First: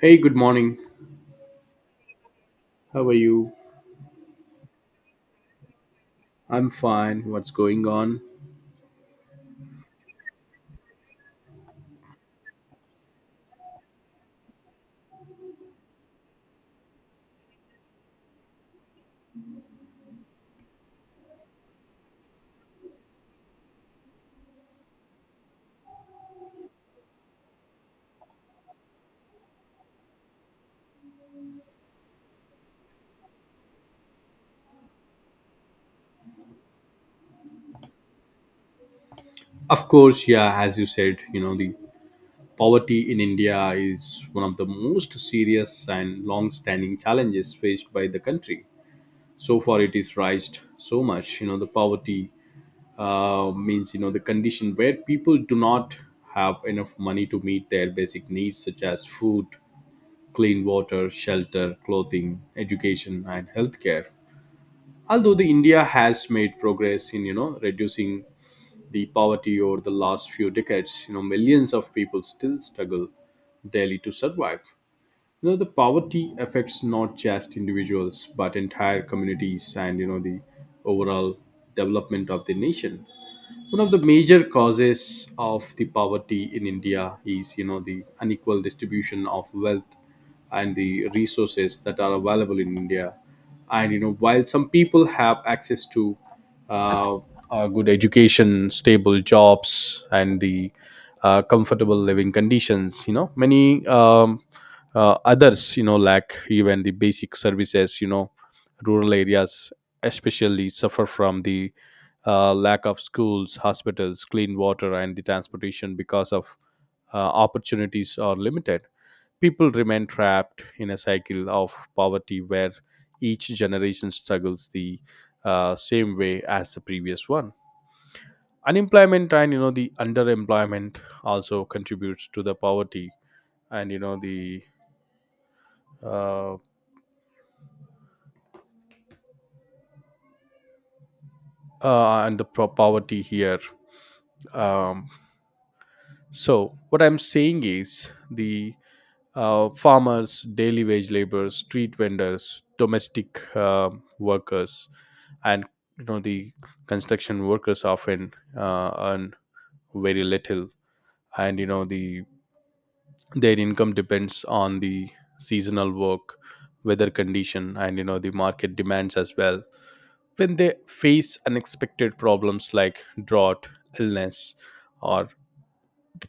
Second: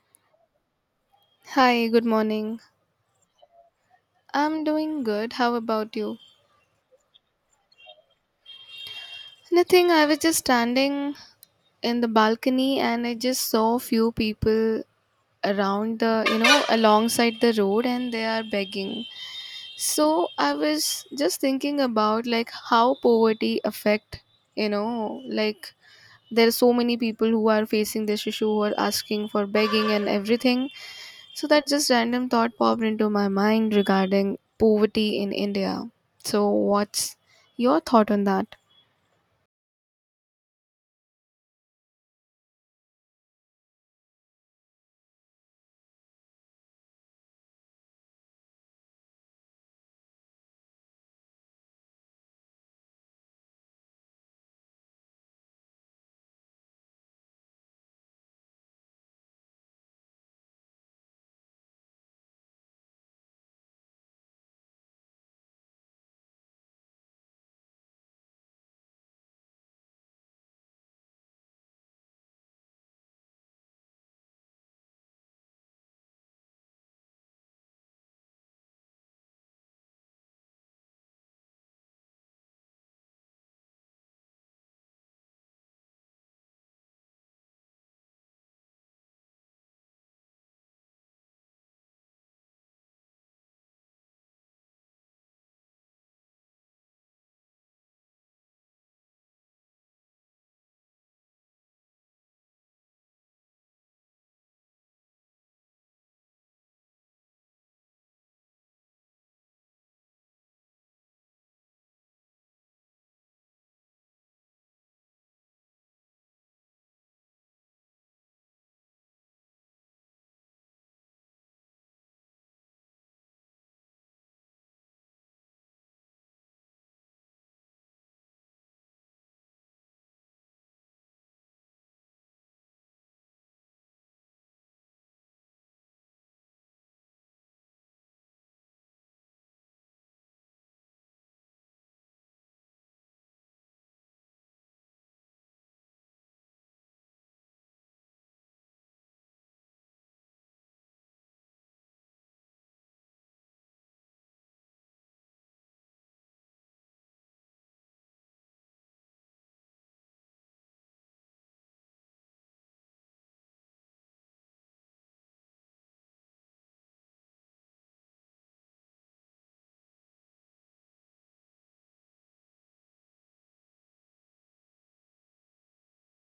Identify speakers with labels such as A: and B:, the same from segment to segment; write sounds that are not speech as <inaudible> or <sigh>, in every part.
A: Hey, good morning.
B: Hi, good morning.
A: How are you?
B: I'm doing good. How about you?
A: I'm fine. What's going on?
B: Nothing. I was just standing in the balcony and I just saw few people around the alongside the road and they are begging. So I was just thinking about like how poverty affect, you know, like there are so many people who are facing this issue who are asking for begging and everything. So that just random thought popped into my mind regarding poverty in India. So what's your thought on that?
A: Of course, yeah, as you said, the poverty in India is one of the most serious and long standing challenges faced by the country. So far, it is raised so much. You know, the poverty means, you know, the condition where people do not have enough money to meet their basic needs, such as food, clean water, shelter, clothing, education, and healthcare, although the india has made progress in, you know, reducing the poverty over the last few decades. You know, millions of people still struggle daily to survive. You know, the poverty affects not just individuals but entire communities and, you know, the overall development of the nation. One of the major causes of the poverty in india is, you know, the unequal distribution of wealth and the resources that are available in india. And you know, while some people have access to uh, a good education, stable jobs, and the comfortable living conditions, you know, many others, you know, lack even the basic services. You know, rural areas especially suffer from the lack of schools, hospitals, clean water, and the transportation because of opportunities are limited. People remain trapped in a cycle of poverty where each generation struggles the same way as the previous one. Unemployment and, you know, the underemployment also contributes to the poverty and, you know the uh, and the pro- poverty here. Um, so what I'm saying is the farmers, daily wage laborers, street vendors, domestic workers, and, you know, the construction workers often earn very little, and, you know, the their income depends on the seasonal work, weather condition, and, you know, the market demands as well. When they face unexpected problems like drought, illness, or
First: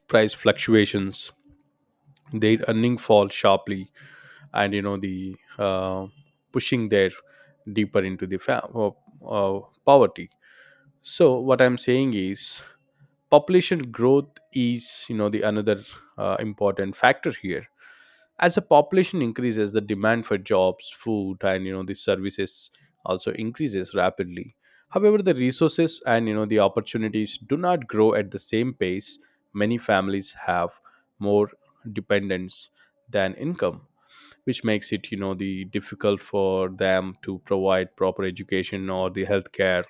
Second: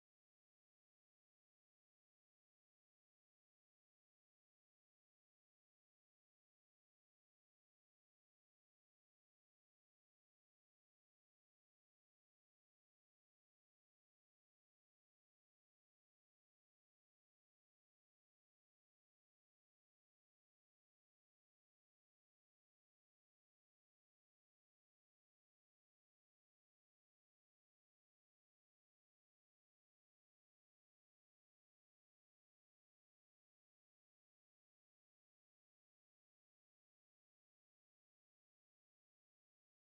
A: price fluctuations, their earning fall sharply and, you know the pushing their deeper into the uh, poverty. So what I'm saying is population growth is, you know, the another important factor here. As the population increases, the demand for jobs, food, and, you know, the services also increases rapidly. However, the resources and, you know, the opportunities do not grow at the same pace. Many families have more dependence than income, which makes it, you know, the difficult for them to provide proper education or the healthcare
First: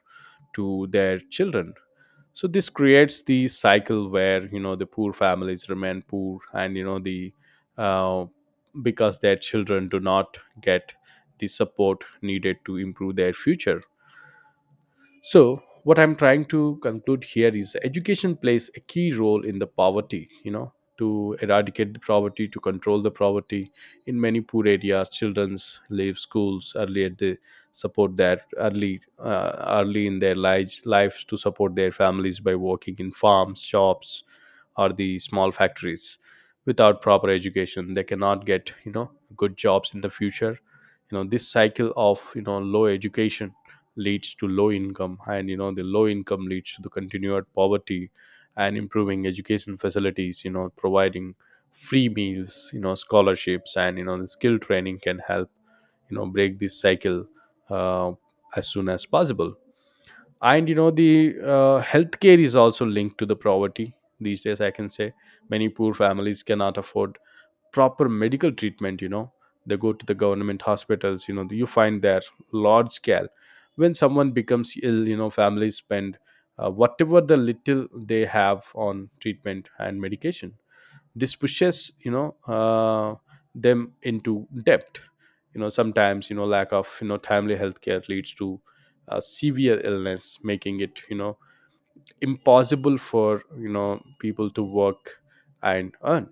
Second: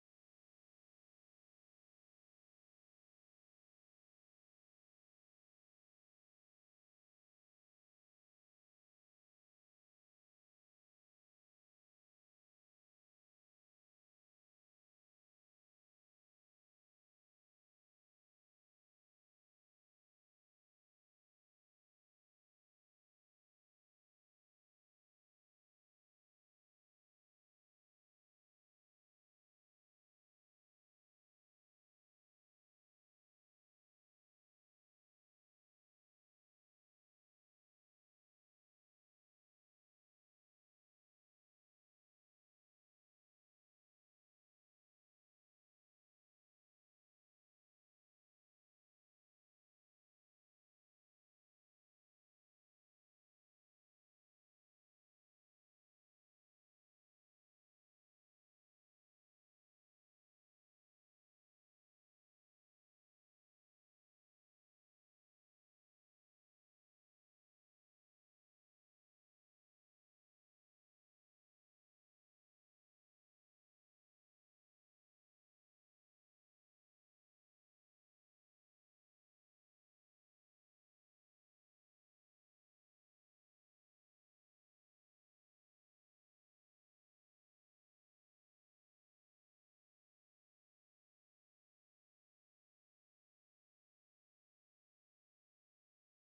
A: to their children. So this creates the cycle where, you know, the poor families remain poor and, you know the uh, because their children do not get the support needed to improve their future. So what I'm trying to conclude here is education plays a key role in the poverty, you know, to eradicate the poverty, to control the poverty. In many poor areas, children's leave schools early at the support their early in their lives lives to support their families by working in farms, shops, or the small factories. Without proper education, they cannot get, you know, good jobs in the future. You know, this cycle of, you know, low education leads to low income and, you know, the low income leads to the continued poverty. And improving education facilities, you know, providing free meals, you know, scholarships, and, you know, the skill training can help, you know, break this cycle uh, as soon as possible. And, you know the healthcare is also linked to the poverty these days, I can say. Many poor families cannot afford proper medical treatment. You know, they go to the government hospitals, you know, you find there large scale. When someone becomes ill, you know, families spend whatever the little they have on treatment and medication. This pushes, them into debt. You know, sometimes, you know, lack of, you know, timely healthcare leads to severe illness, making it, you know, impossible for, you know, people to work and earn.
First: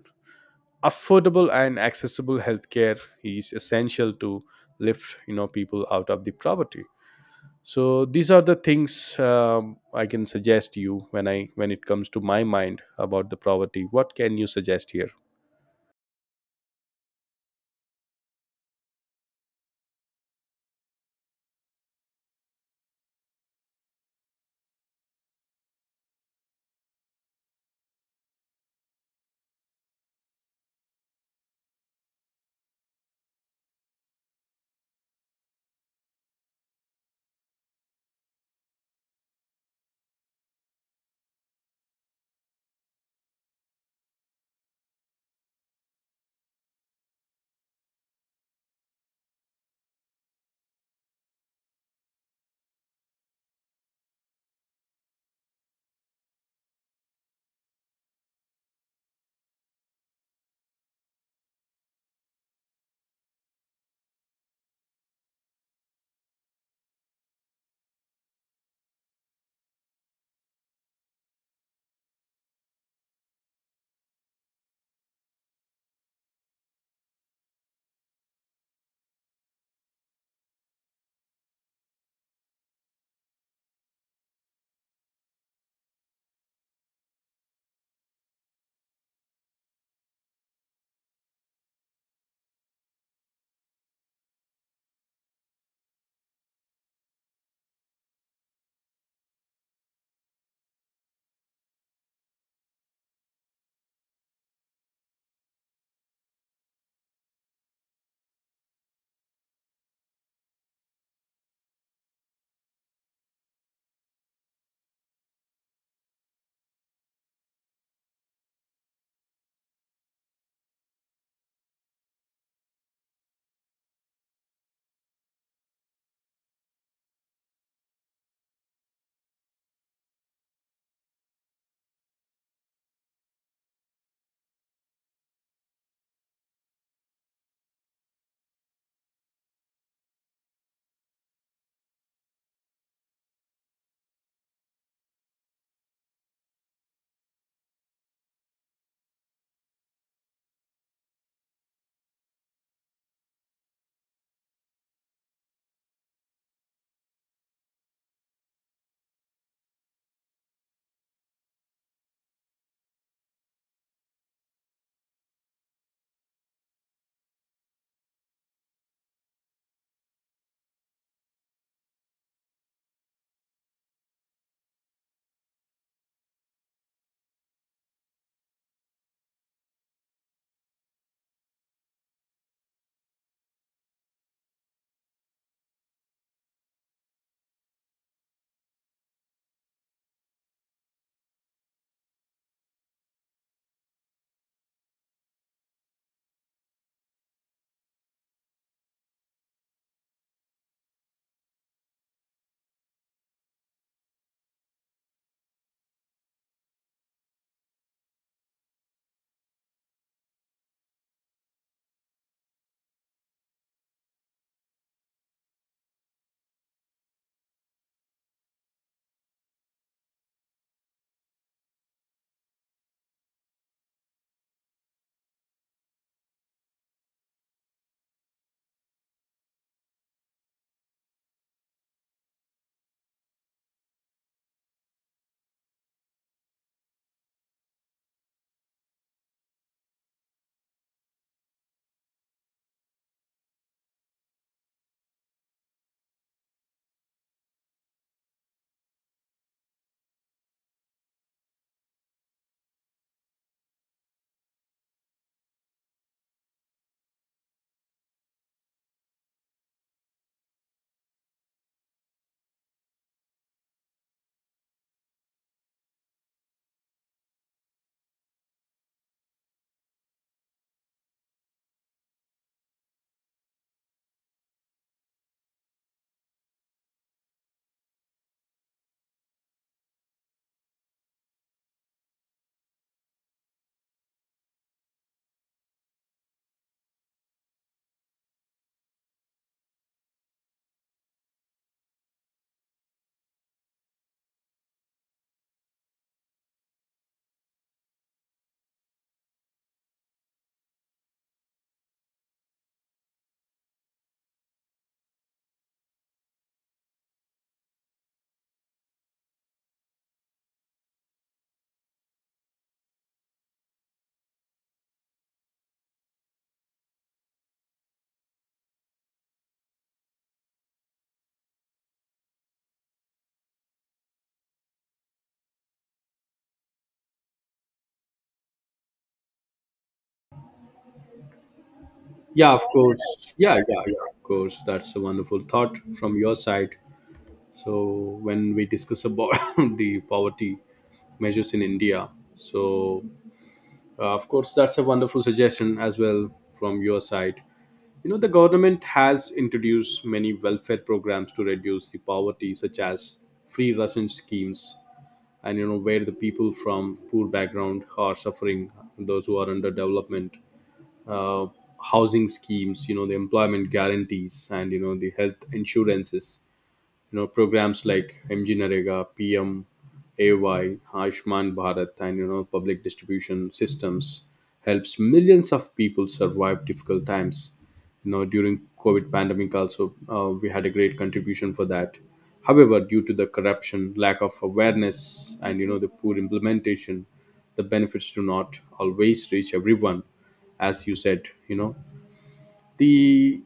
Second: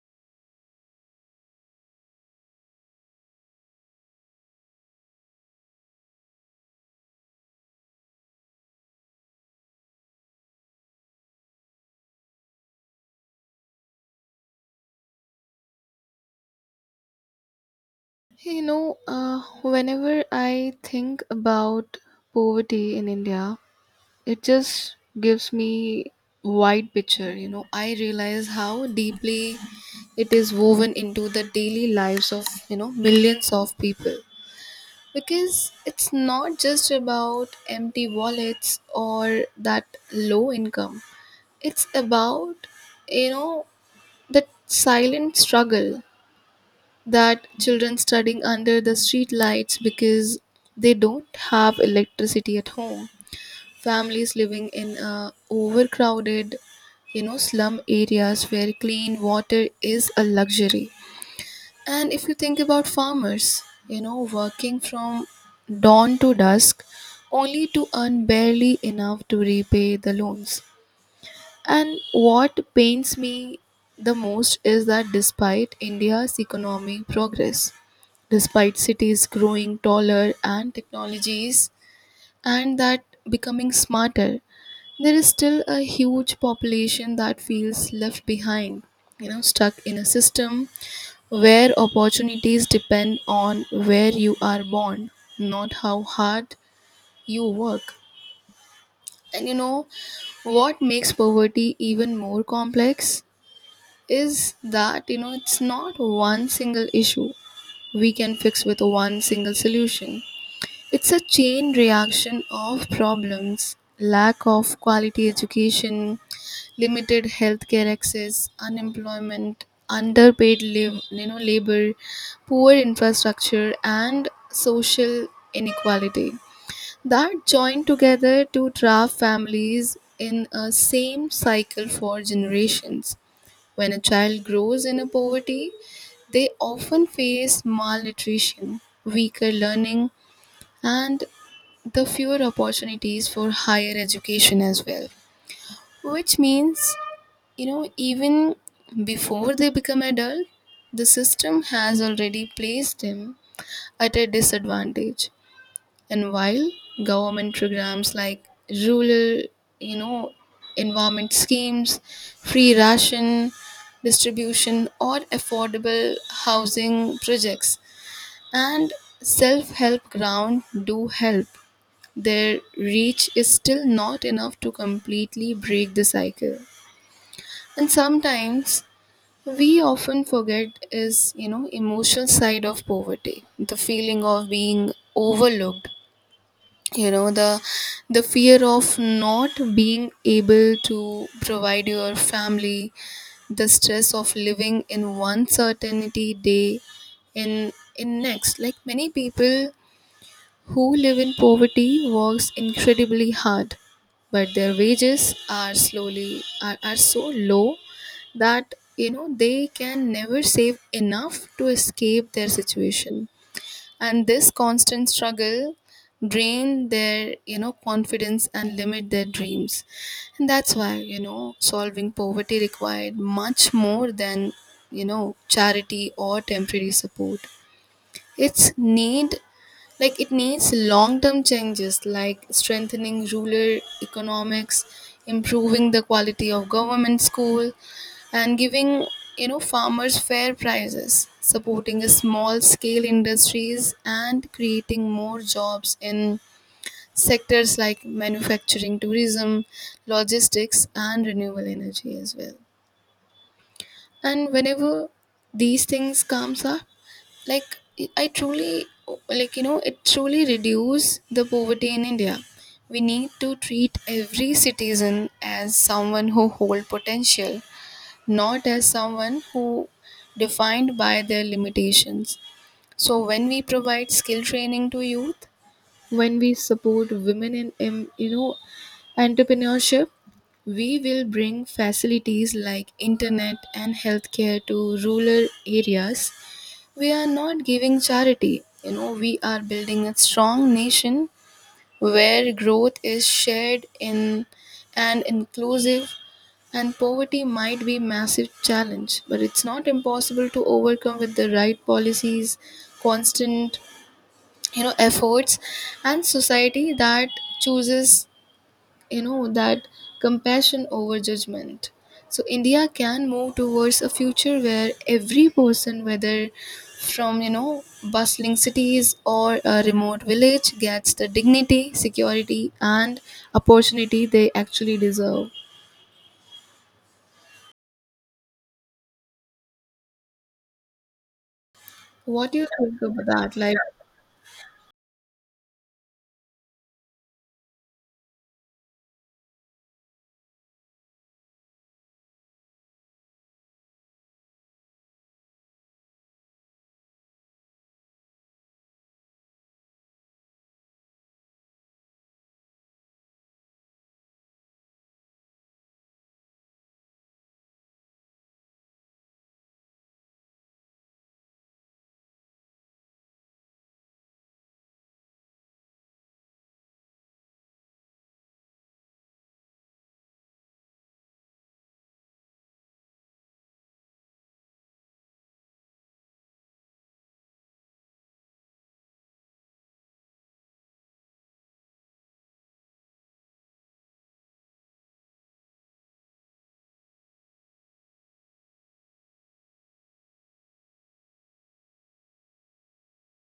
A: Affordable and accessible healthcare is essential to lift, you know, people out of the poverty. So these are the things, I can suggest you when I when it comes to my mind about the poverty. What can you suggest here?
B: Whenever I think about poverty in India, it just gives me wide picture. You know, I realize how deeply it is woven into the daily lives of millions of people, because it's not just about empty wallets or that low income. It's about, you know, that silent struggle, that children studying under the street lights because they don't have electricity at home. Families living in overcrowded, slum areas where clean water is a luxury. And if you think about farmers, you know, working from dawn to dusk only to earn barely enough to repay the loans. And what pains me the most is that despite India's economic progress, despite cities growing taller and technologies and that becoming smarter, there is still a huge population that feels left behind, you know, stuck in a system where opportunities depend on where you are born, not how hard you work. And you know what makes poverty even more complex? Is that it's not one single issue we can fix with one single solution. It's a chain reaction of problems: lack of quality education, limited healthcare access, unemployment, underpaid labor, poor infrastructure and social inequality that join together to trap families in a same cycle for generations. When a child grows in a poverty, they often face malnutrition, weaker learning, and the fewer opportunities for higher education as well. Which means, you know, even before they become adult, the system has already placed them at a disadvantage. And while government programs like rural, you know, environment schemes, free ration distribution, or affordable housing projects and self help ground do help, their reach is still not enough to completely break the cycle. And sometimes we often forget is emotional side of poverty, the feeling of being overlooked, you know the the fear of not being able to provide your family, the stress of living in one certainty day in in next. Like many people who live in poverty works incredibly hard, but their wages are so low that they can never save enough to escape their situation. And this constant struggle drain their confidence and limit their dreams. And that's why solving poverty required much more than charity or temporary support. Its need, like it needs long-term changes like strengthening rural economics, improving the quality of government school and giving farmers fair prices, supporting small scale industries and creating more jobs in sectors like manufacturing, tourism, logistics and renewable energy as well. And whenever these things comes up, like, I truly, like it truly reduce the poverty in India, we need to treat every citizen as someone who hold potential, not as someone who defined by their limitations. So when we provide skill training to youth, when we support women in entrepreneurship, we will bring facilities like internet and healthcare to rural areas, we are not giving charity, you know, we are building a strong nation where growth is shared in and inclusive. And poverty might be massive challenge, but it's not impossible to overcome with the right policies, constant efforts, and society that chooses you know that compassion over judgment. So India can move towards a future where every person, whether from bustling cities or a remote village, gets the dignity, security and opportunity they actually deserve. What
A: Yeah,
B: do
A: of
B: you think
A: course.
B: about that,
A: Yeah,
B: like?
A: yeah, yeah, of course. That's a wonderful thought from your side. So, when we discuss about <laughs> the poverty measures in India, so of course, that's a wonderful suggestion as well from your side. You know, the government has introduced many welfare programs to reduce the poverty, such as free ration schemes, and, you know, where the people from poor background are suffering, those who are under development, uh, housing schemes, you know, the employment guarantees, and, you know, the health insurances. You know, programs like mg narega, PMAY, ay Ayushman bharat, and, you know, public distribution systems helps millions of people survive difficult times. You know, during covid pandemic also, we had a great contribution for that. However, due to the corruption, lack of awareness, and, you know, the poor implementation, the benefits do not always reach everyone. As you said, you know the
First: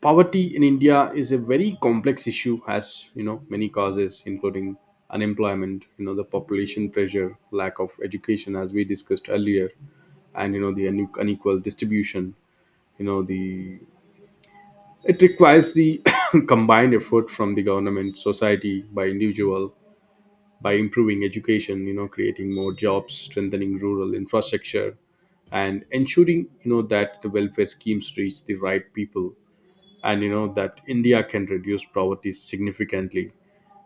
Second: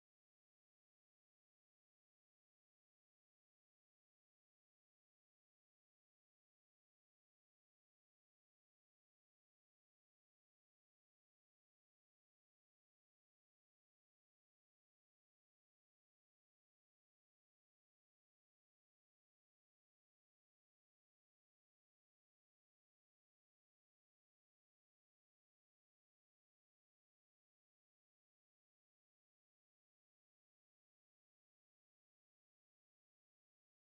A: poverty in india is a very complex issue, has, you know, many causes including unemployment, you know, the population pressure, lack of education, as we discussed earlier, and, you know, the unequal distribution. You know the It requires the <coughs> combined effort from the government, society, by individual, by improving education, you know, creating more jobs, strengthening rural infrastructure, and ensuring, you know, that the welfare schemes reach the right people. And, you know, that india can reduce poverty significantly.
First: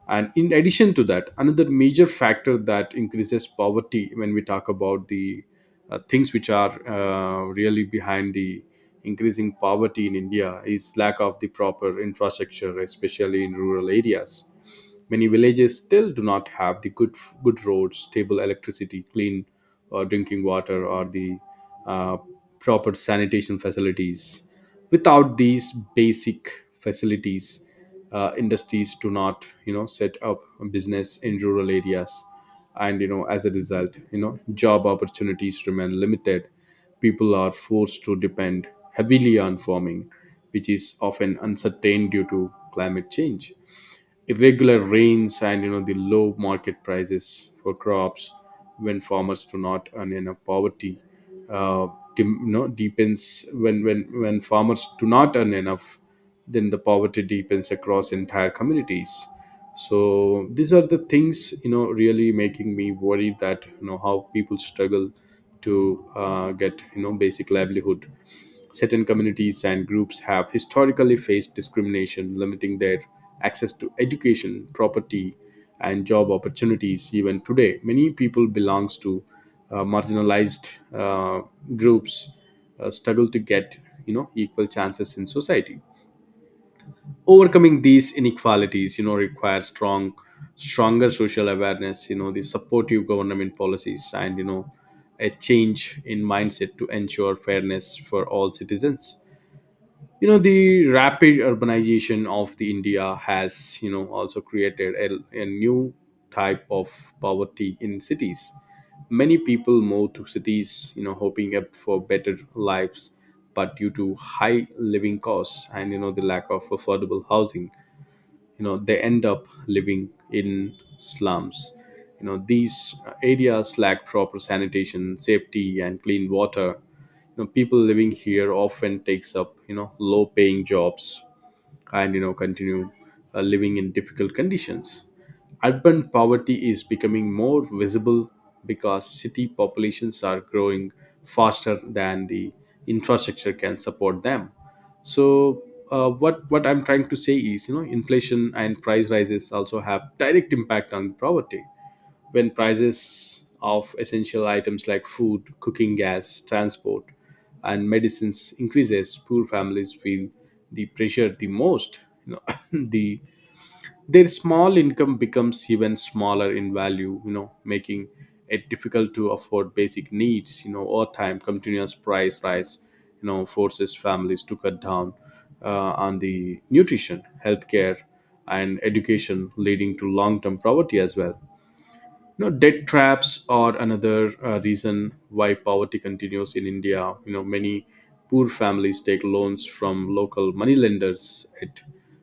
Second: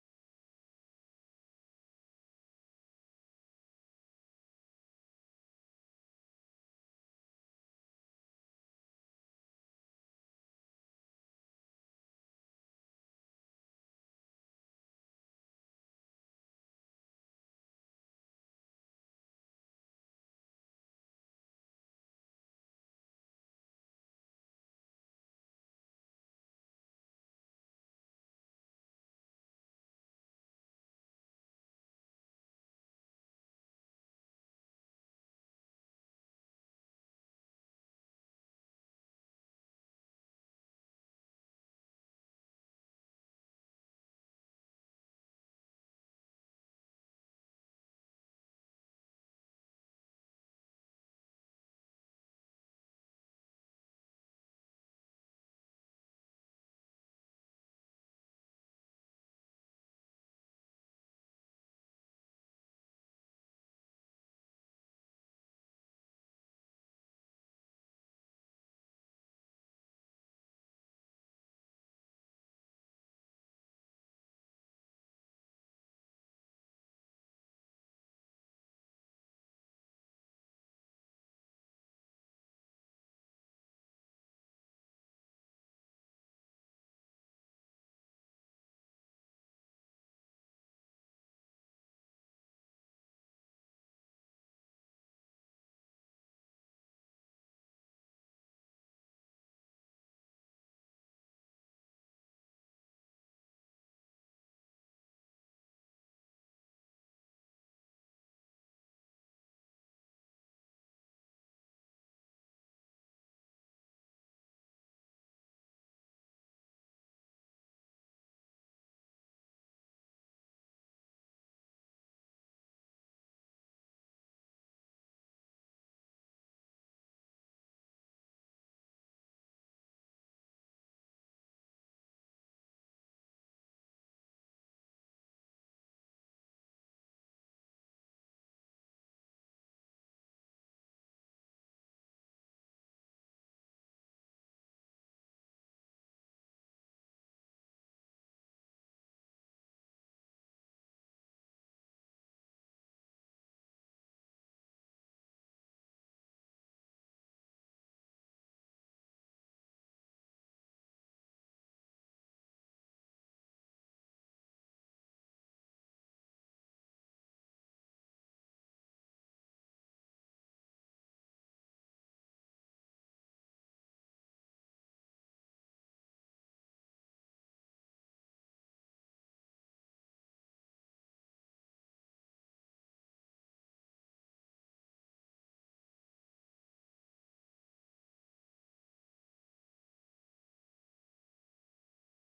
A: And in addition to that, another major factor that increases poverty when we talk about the things which are really behind the increasing poverty in india is lack of the proper infrastructure, especially in rural areas. Many villages still do not have the good roads, stable electricity, clean drinking water, or the uh, proper sanitation facilities. Without these basic facilities, industries do not, you know, set up a business in rural areas. And, you know, as a result, you know, job opportunities remain limited. People are forced to depend heavily on farming, which is often uncertain due to climate change, irregular rains, and, you know, the low market prices for crops. When farmers do not earn enough, poverty uh, you know, deepens. When farmers do not earn enough, then the poverty deepens across entire communities. So these are the things, you know, really making me worried that, you know, how people struggle to get, you know, basic livelihood. Certain communities and groups have historically faced discrimination, limiting their access to education, property, and job opportunities. Even today, many people belongs to marginalized uh, groups struggle to get, you know, equal chances in society. Overcoming these inequalities, you know, requires stronger social awareness, you know, the supportive government policies, and, you know, a change in mindset to ensure fairness for all citizens. You know, the rapid urbanization of the india has, you know, also created a new type of poverty in cities. Many people move to cities, you know, hoping up for better lives, but due to high living costs and, you know, the lack of affordable housing, you know, they end up living in slums. You know, these areas lack proper sanitation, safety, and clean water. You know, people living here often takes up, you know, low paying jobs and, you know, continue living in difficult conditions. Urban poverty is becoming more visible because city populations are growing faster than the infrastructure can support them. So what I'm trying to say is, you know, inflation and price rises also have direct impact on poverty. When prices of essential items like food, cooking gas, transport, and medicines increases, poor families feel the pressure the most. You know, <laughs> <clears throat> the their small income becomes even smaller in value. You know, making it difficult to afford basic needs. You know, over time, continuous price rise, forces families to cut down on the nutrition, healthcare, and education, leading to long-term poverty as well. You know, debt traps are another reason why poverty continues in India. You know, many poor families take loans from local moneylenders at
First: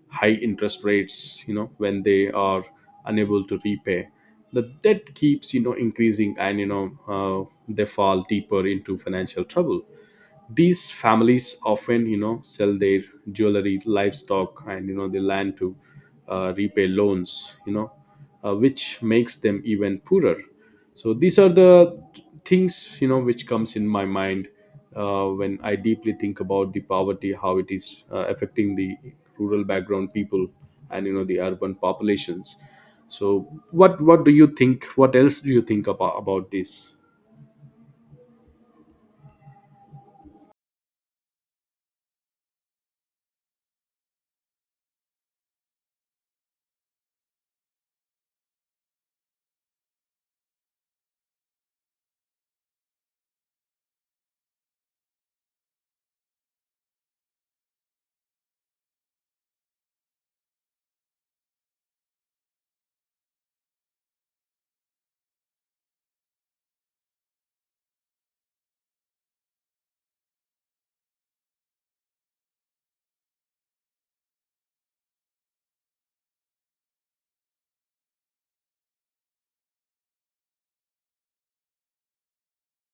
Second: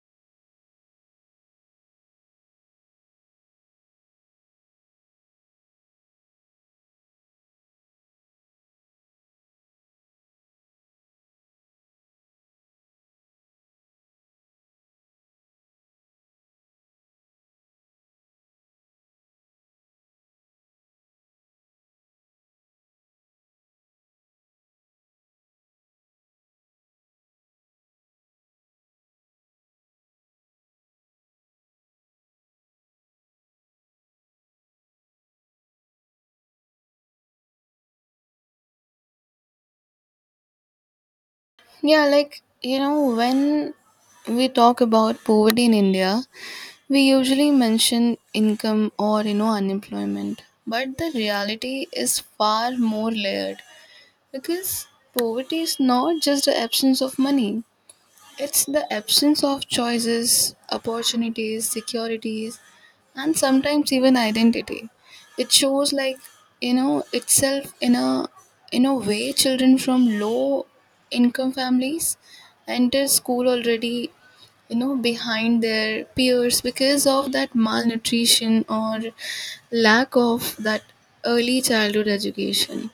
A: high interest rates. You know, when they are unable to repay, the debt keeps increasing, and uh, they fall deeper into financial trouble. These families often, you know, sell their jewelry, livestock, and, you know, the land to repay loans, which makes them even poorer. So these are the things, you know, which comes in my mind when I deeply think about the poverty, how it is affecting the rural background people and, you know, the urban populations. So what do you think? What else do you think about this?
B: Yeah, like, you know, when we talk about poverty in India, we usually mention income or unemployment, but the reality is far more layered because poverty is not just the absence of money. It's the absence of choices, opportunities, securities, and sometimes even identity. It shows like itself in a way children from low income families enter school already, behind their peers, because of that malnutrition or lack of that early childhood education.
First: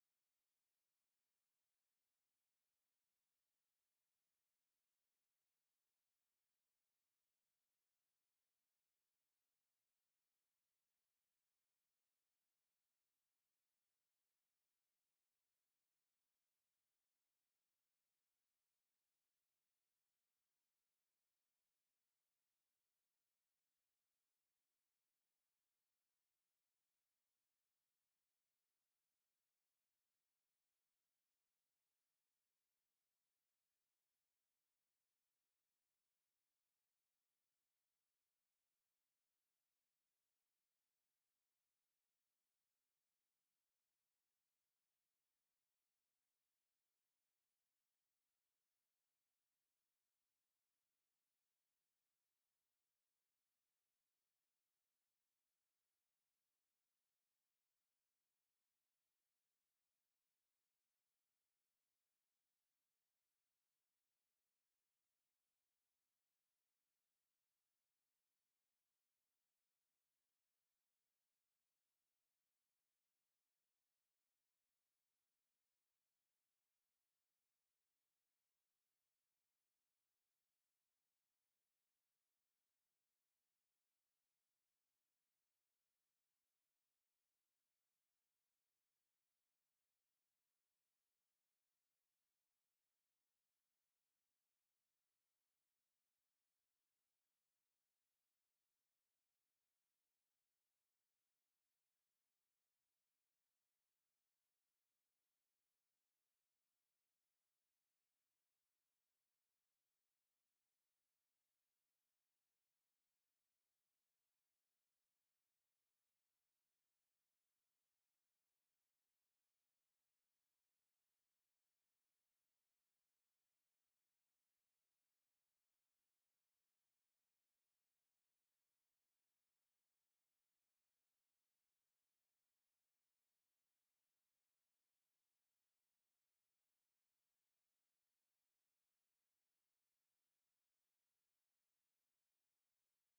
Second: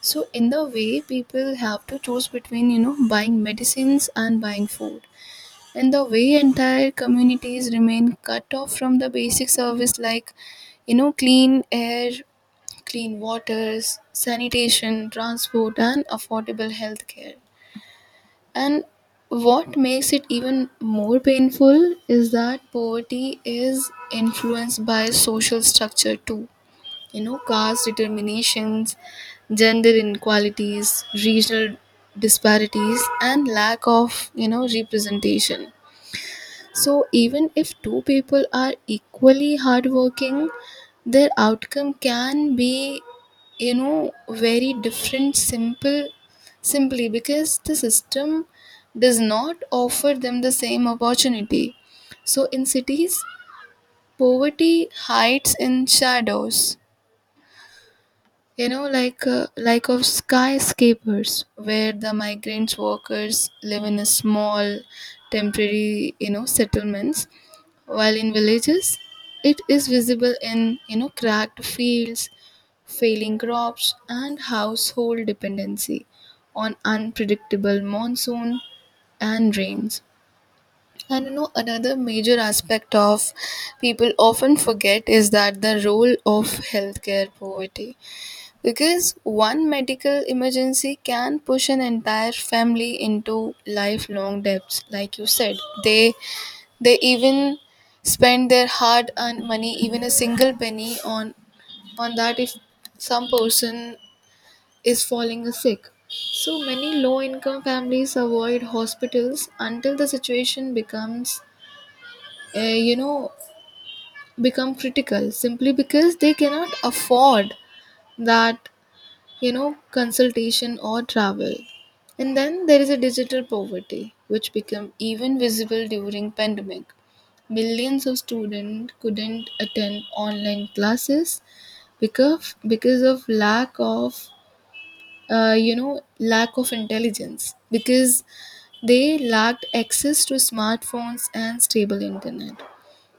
B: So in the way people have to choose between, buying medicines and buying food. And the way entire communities remain cut off from the basic service like, clean air, clean waters, sanitation, transport and affordable healthcare. And what makes it even more painful is that poverty is influenced by social structure too, caste determinations, gender inequalities, regional disparities and lack of representation. So even if two people are equally hardworking, their outcome can be, very different, simple simply because the system does not offer them the same opportunity. So in cities, poverty hides in shadows, you know, like of skyscrapers, where the migrant workers live in a small, temporary, you know, settlements, while in villages, it is visible in, cracked fields, failing crops, and household dependency on unpredictable monsoon and rains. And you know, another major aspect of people often forget is that the role of healthcare poverty, because one medical emergency can push an entire family into lifelong debts, like you said. They they even spend their hard earned money, even a single penny on that if some person is falling a sick. So many low income families avoid hospitals until the situation becomes uh, you know become critical, simply because they cannot afford that, you know, consultation or travel. And then there is a digital poverty, which became even visible during pandemic. Millions of students couldn't attend online classes because of lack of lack of intelligence because they lacked access to smartphones and stable internet.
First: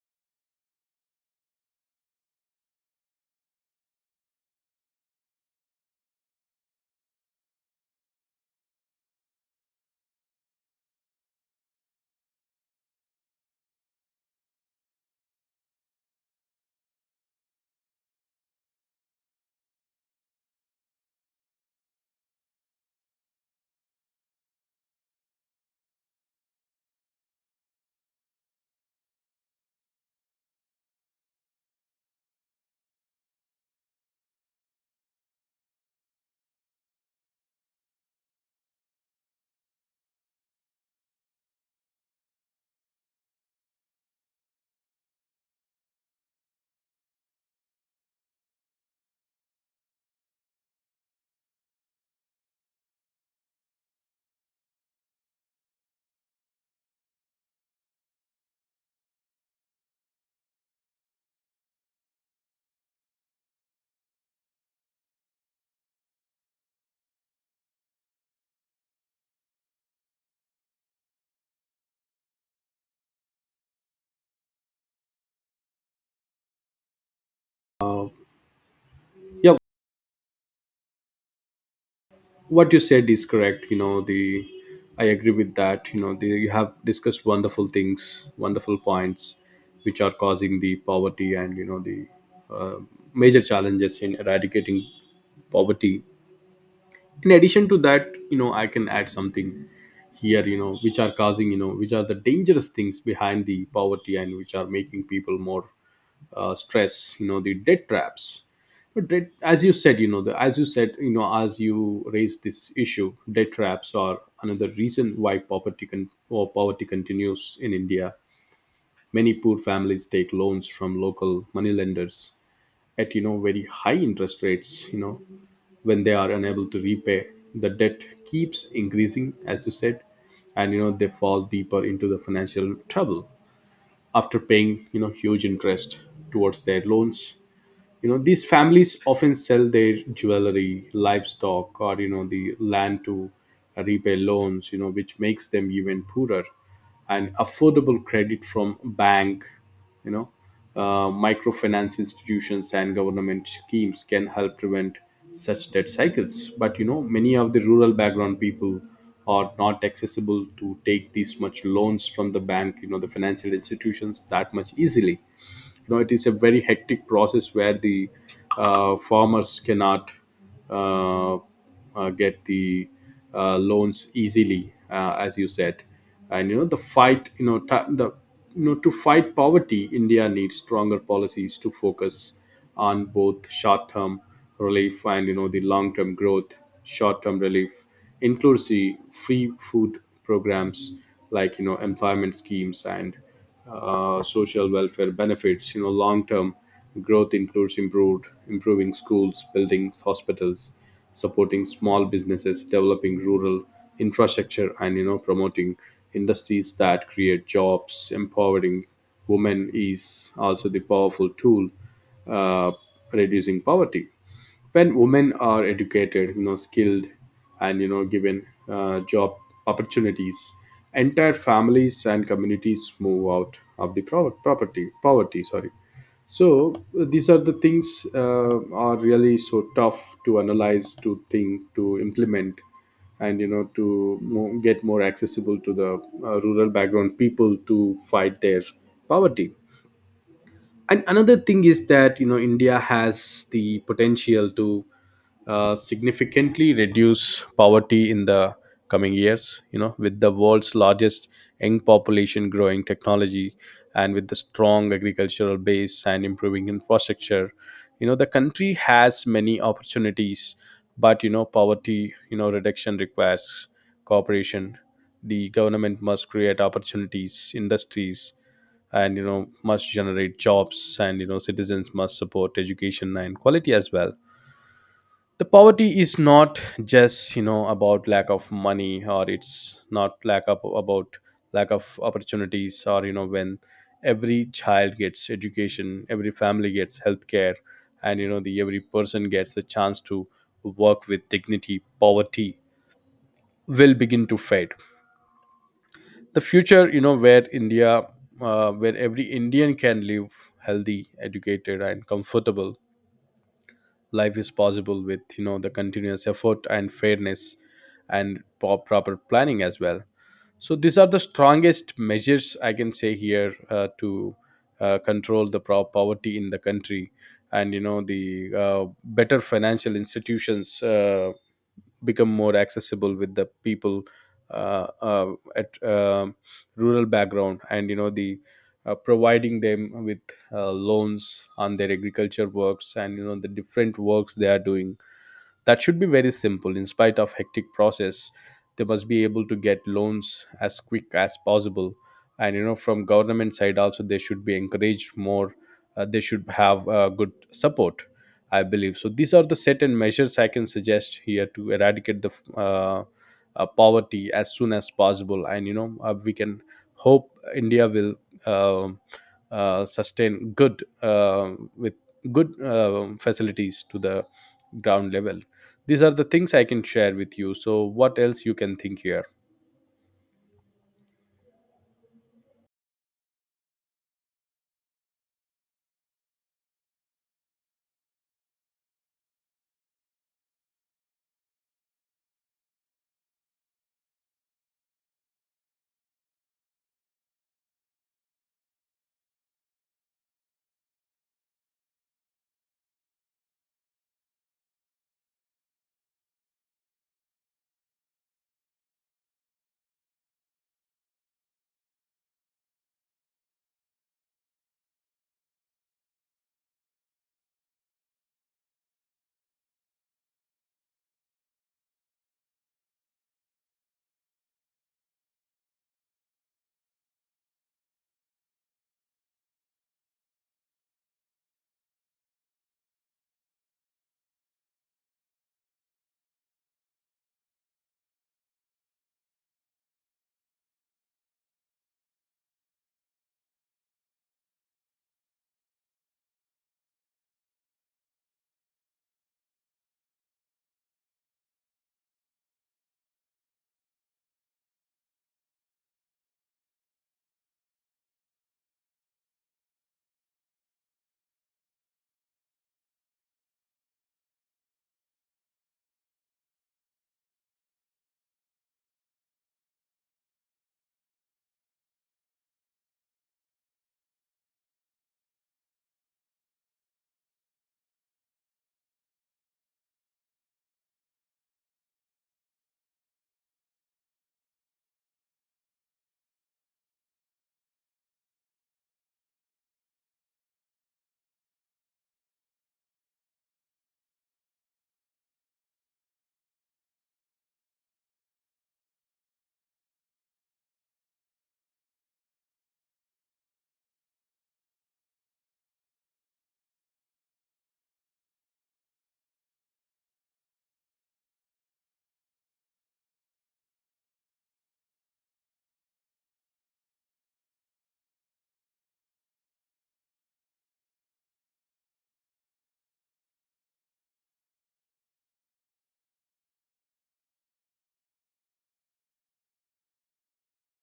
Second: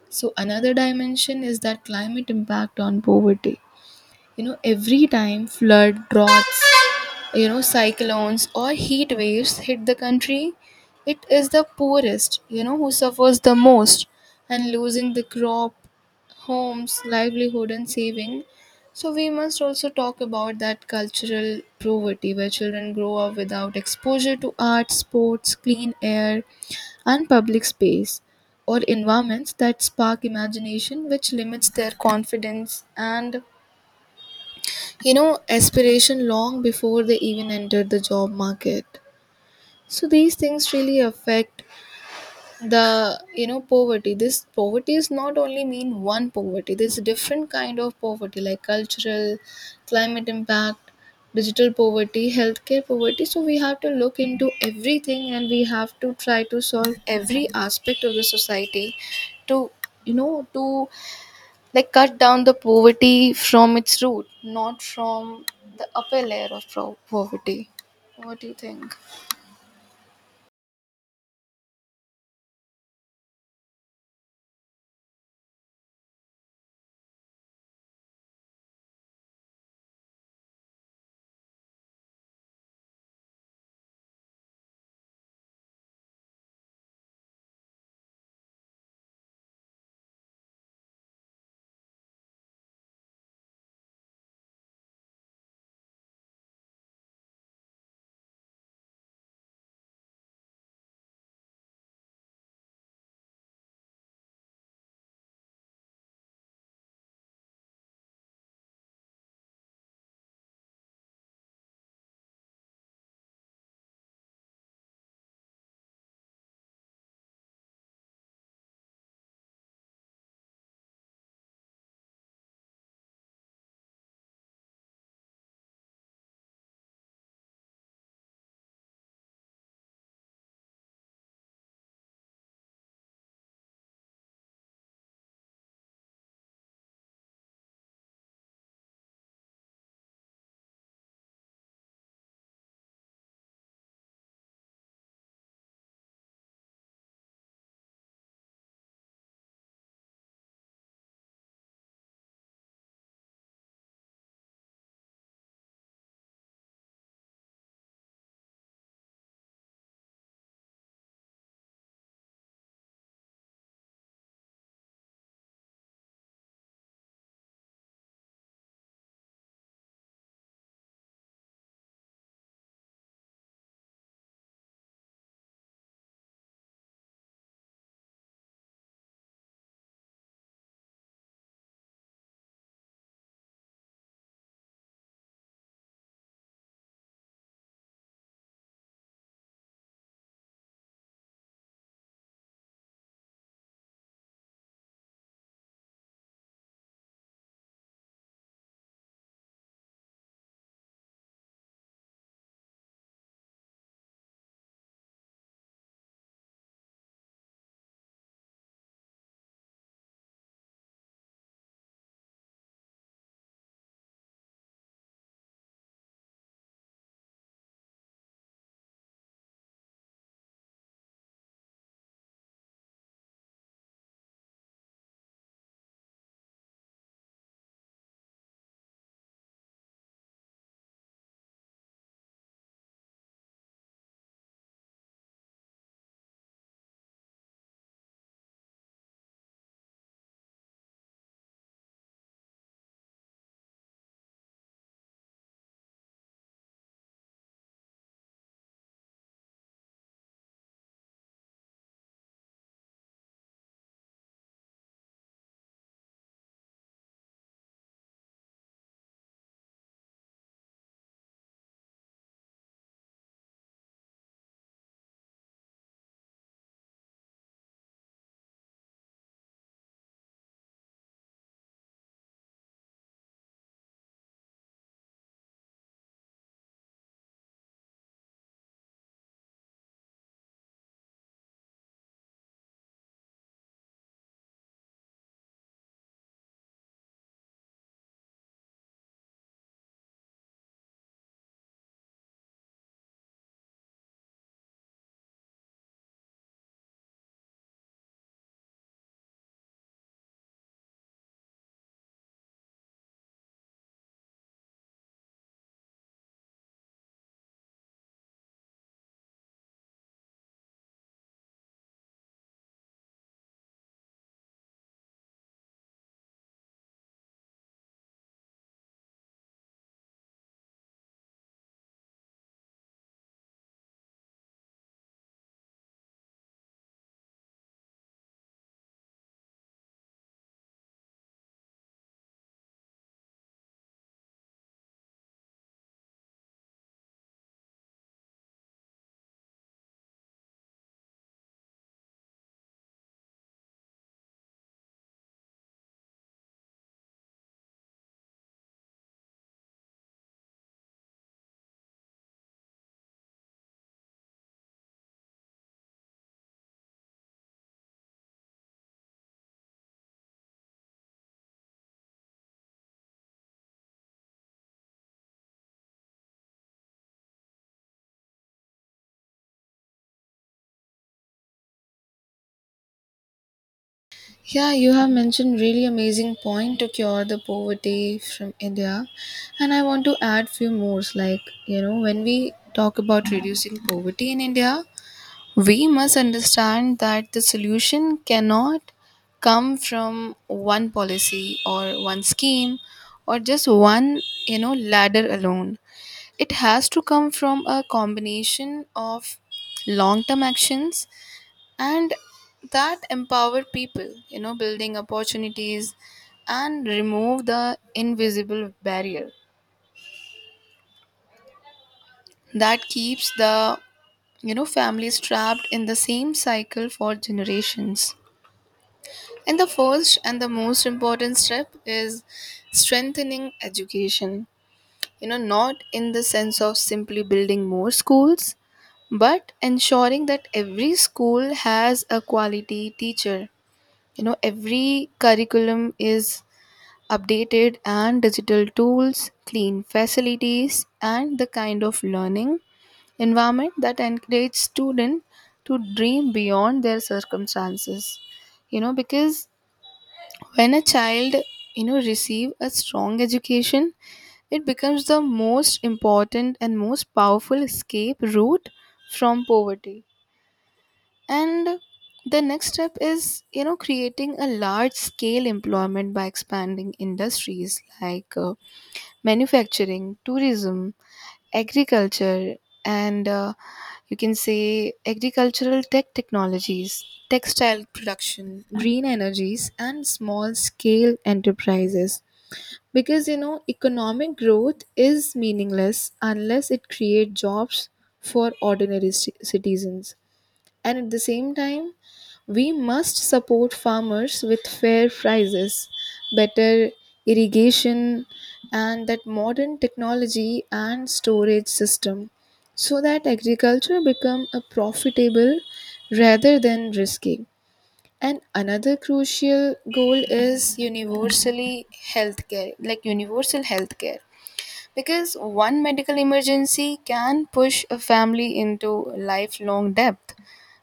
B: So another dimension is that climate impact on poverty. You know, every time flood, droughts, cyclones or heat waves hit the country, it is the poorest, who suffers the most, and losing the crop, homes, livelihood and saving. So we must also talk about that cultural poverty where children grow up without exposure to art, sports, clean air and public space, or environments that spark imagination, which limits their confidence and, you know, aspiration long before they even entered the job market. So these things really affect the, poverty. This poverty is not only mean one poverty. There's a different kind of poverty like cultural, climate impact, digital poverty, healthcare poverty. So we have to look into everything and we have to try to solve every aspect of the society to, you know to like cut down the poverty from its root, not from the upper layer of poverty. What do you think?
A: uh, yeah, what you said is correct. You know the I agree with that. You have discussed wonderful things, wonderful points which are causing the poverty, and, you know, the uh, major challenges in eradicating poverty. In addition to that, you know, I can add something here, you know, which are causing you know which are the dangerous things behind the poverty and which are making people more stress. You know, the debt traps, but debt, as you said, you know the as you said you know as you raised this issue, debt traps are another reason why poverty continues in India. Many poor families take loans from local moneylenders at, you know, very high interest rates. You know, when they are unable to repay, the debt keeps increasing, as you said, and, you know, they fall deeper into the financial trouble after paying, you know, huge interest towards their loans. You know, these families often sell their jewelry, livestock, or, you know, the land to repay loans, you know, which makes them even poorer. And affordable credit from bank, you know microfinance institutions, and government schemes can help prevent such debt cycles. But, you know, many of the rural background people are not accessible to take these much loans from the bank, you know, the financial institutions, that much easily. You know, it is a very hectic process where the farmers cannot uh, get the loans easily, as you said. And, you know, the fight you know ta the you know to fight poverty, India needs stronger policies to focus on both short term relief and, you know, the long term growth. Short term relief includes the free food programs, like, you know, employment schemes and social welfare benefits. You know, long term growth includes improved improving schools, buildings, hospitals, supporting small businesses, developing rural infrastructure, and, you know, promoting industries that create jobs. Empowering women is also the powerful tool, uh, reducing poverty. When women are educated, you know, skilled, and, you know, given job opportunities, entire families and communities move out of the pro- property poverty, sorry. So these are the things, are really so tough to analyze, to think, to implement, and, you know, to get more accessible to the rural background people to fight their poverty. And another thing is that, you know, India has the potential to significantly reduce poverty in the coming years. You know, with the world's largest young population, growing technology, and with the strong agricultural base and improving infrastructure, you know, the country has many opportunities. But, you know, poverty, you know, reduction requires cooperation. The government must create opportunities, industries, and, you know, must generate jobs, and, you know, citizens must support education and quality as well. The poverty is not just, you know, about lack of money, or it's not lack of about lack of opportunities. Or, you know, when every child gets education, every family gets healthcare, and, you know, the every person gets the chance to work with dignity, poverty will begin to fade. The future, you know, where India, where every Indian can live healthy, educated, and comfortable life is possible with, you know, the continuous effort and fairness and proper planning as well. So these are the strongest measures I can say here, to control the poverty in the country. And, you know, the uh, better financial institutions become more accessible with the people uh, uh, at rural background, and, you know, the providing them with loans on their agriculture works, and, you know, the different works they are doing, that should be very simple in spite of hectic process. They must be able to get loans as quick as possible. And, you know, from government side also, they should be encouraged more. They should have good support, I believe. So these are the certain measures I can suggest here to eradicate the uh, poverty as soon as possible. And, you know, we can hope India will uh, sustain good, with good facilities to the ground level. These are the things I can share with you. So what else you can think here?
B: Yeah, you have mentioned really amazing point to cure the poverty from India, and I want to add few more. Like, you know, when we talk about reducing poverty in India, we must understand that the solution cannot come from one policy or one scheme or just one, ladder alone. It has to come from a combination of long term actions and that empower people, you know, building opportunities and remove the invisible barrier that keeps the, families trapped in the same cycle for generations. And the first and the most important step is strengthening education, you know, not in the sense of simply building more schools, but ensuring that every school has a quality teacher, every curriculum is updated, and digital tools, clean facilities and the kind of learning environment that encourages students to dream beyond their circumstances, you know, because when a child, receive a strong education, it becomes the most important and most powerful escape route from poverty. And the next step is, you know, creating a large scale employment by expanding industries like manufacturing, tourism, agriculture, and you can say agricultural tech technologies, textile production, green energies, and small scale enterprises, because, you know, economic growth is meaningless unless it creates jobs for ordinary citizens. And at the same time, we must support farmers with fair prices, better irrigation, and that modern technology and storage system so that agriculture become a profitable rather than risky. And another crucial goal is universally healthcare, like universal healthcare, because one medical emergency can push a family into lifelong debt.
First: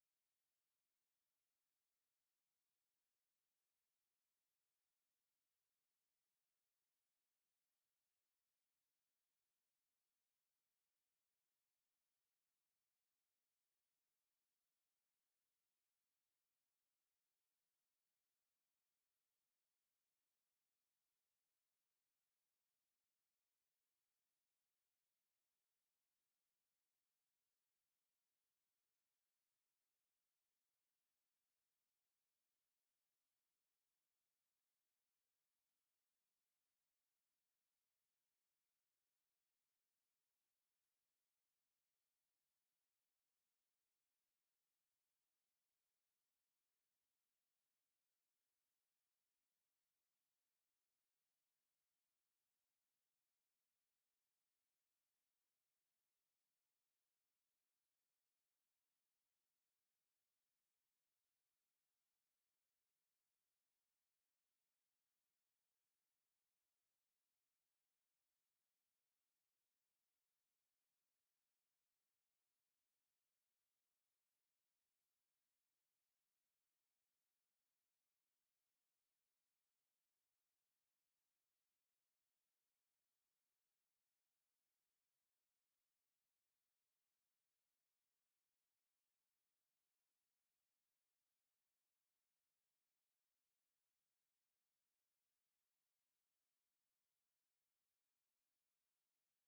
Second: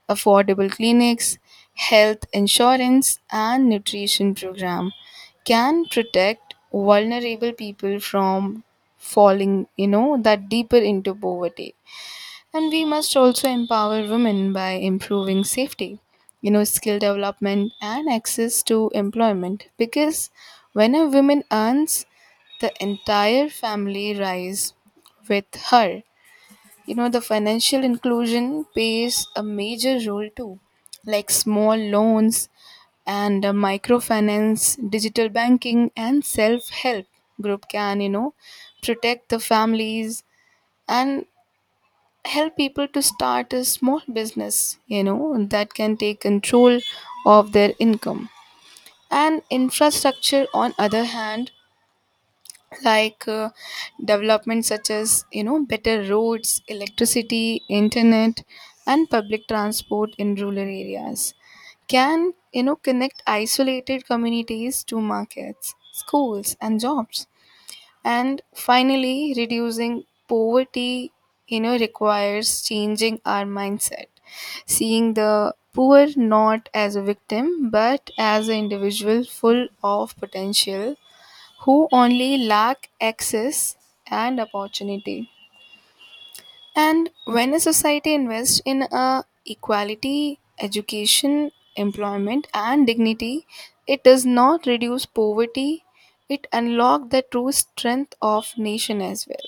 B: Affordable clinics, health insurance, and nutrition program can protect vulnerable people from falling, you know, that deeper into poverty. And we must also empower women by improving safety, you know, skill development and access to employment. Because when a woman earns, the entire family rise with her. You know, the financial inclusion plays a major role too, like small loans and microfinance, digital banking, and self help group can, you know, protect the families and help people to start a small business, you know, that can take control of their income. And infrastructure, on other hand, like development such as, better roads, electricity, internet, and public transport in rural areas can, connect isolated communities to markets, schools, and jobs. And finally, reducing poverty, you know, requires changing our mindset, seeing the poor not as a victim but as an individual full of potential who only lack access and opportunity. And when a society invests in equality, education, employment, and dignity, it does not reduce poverty, it unlocks the true strength of nation as well.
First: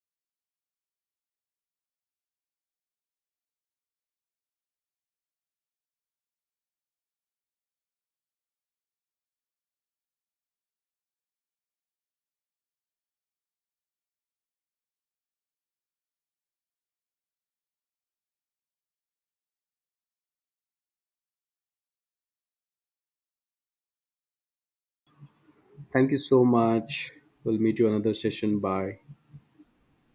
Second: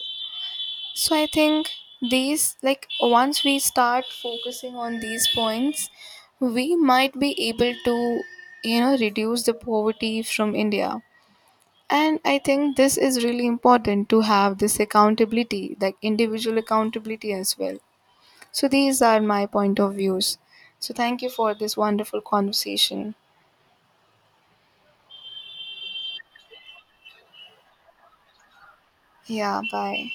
B: So I think these, like, once we start focusing on these points, we might be able to, you know, reduce the poverty from India. And I think this is really important to have this accountability, like individual accountability as well. So these are my point of views. So thank you for this wonderful conversation.
A: Thank you so much. We'll meet you another session. Bye.
B: Yeah, bye.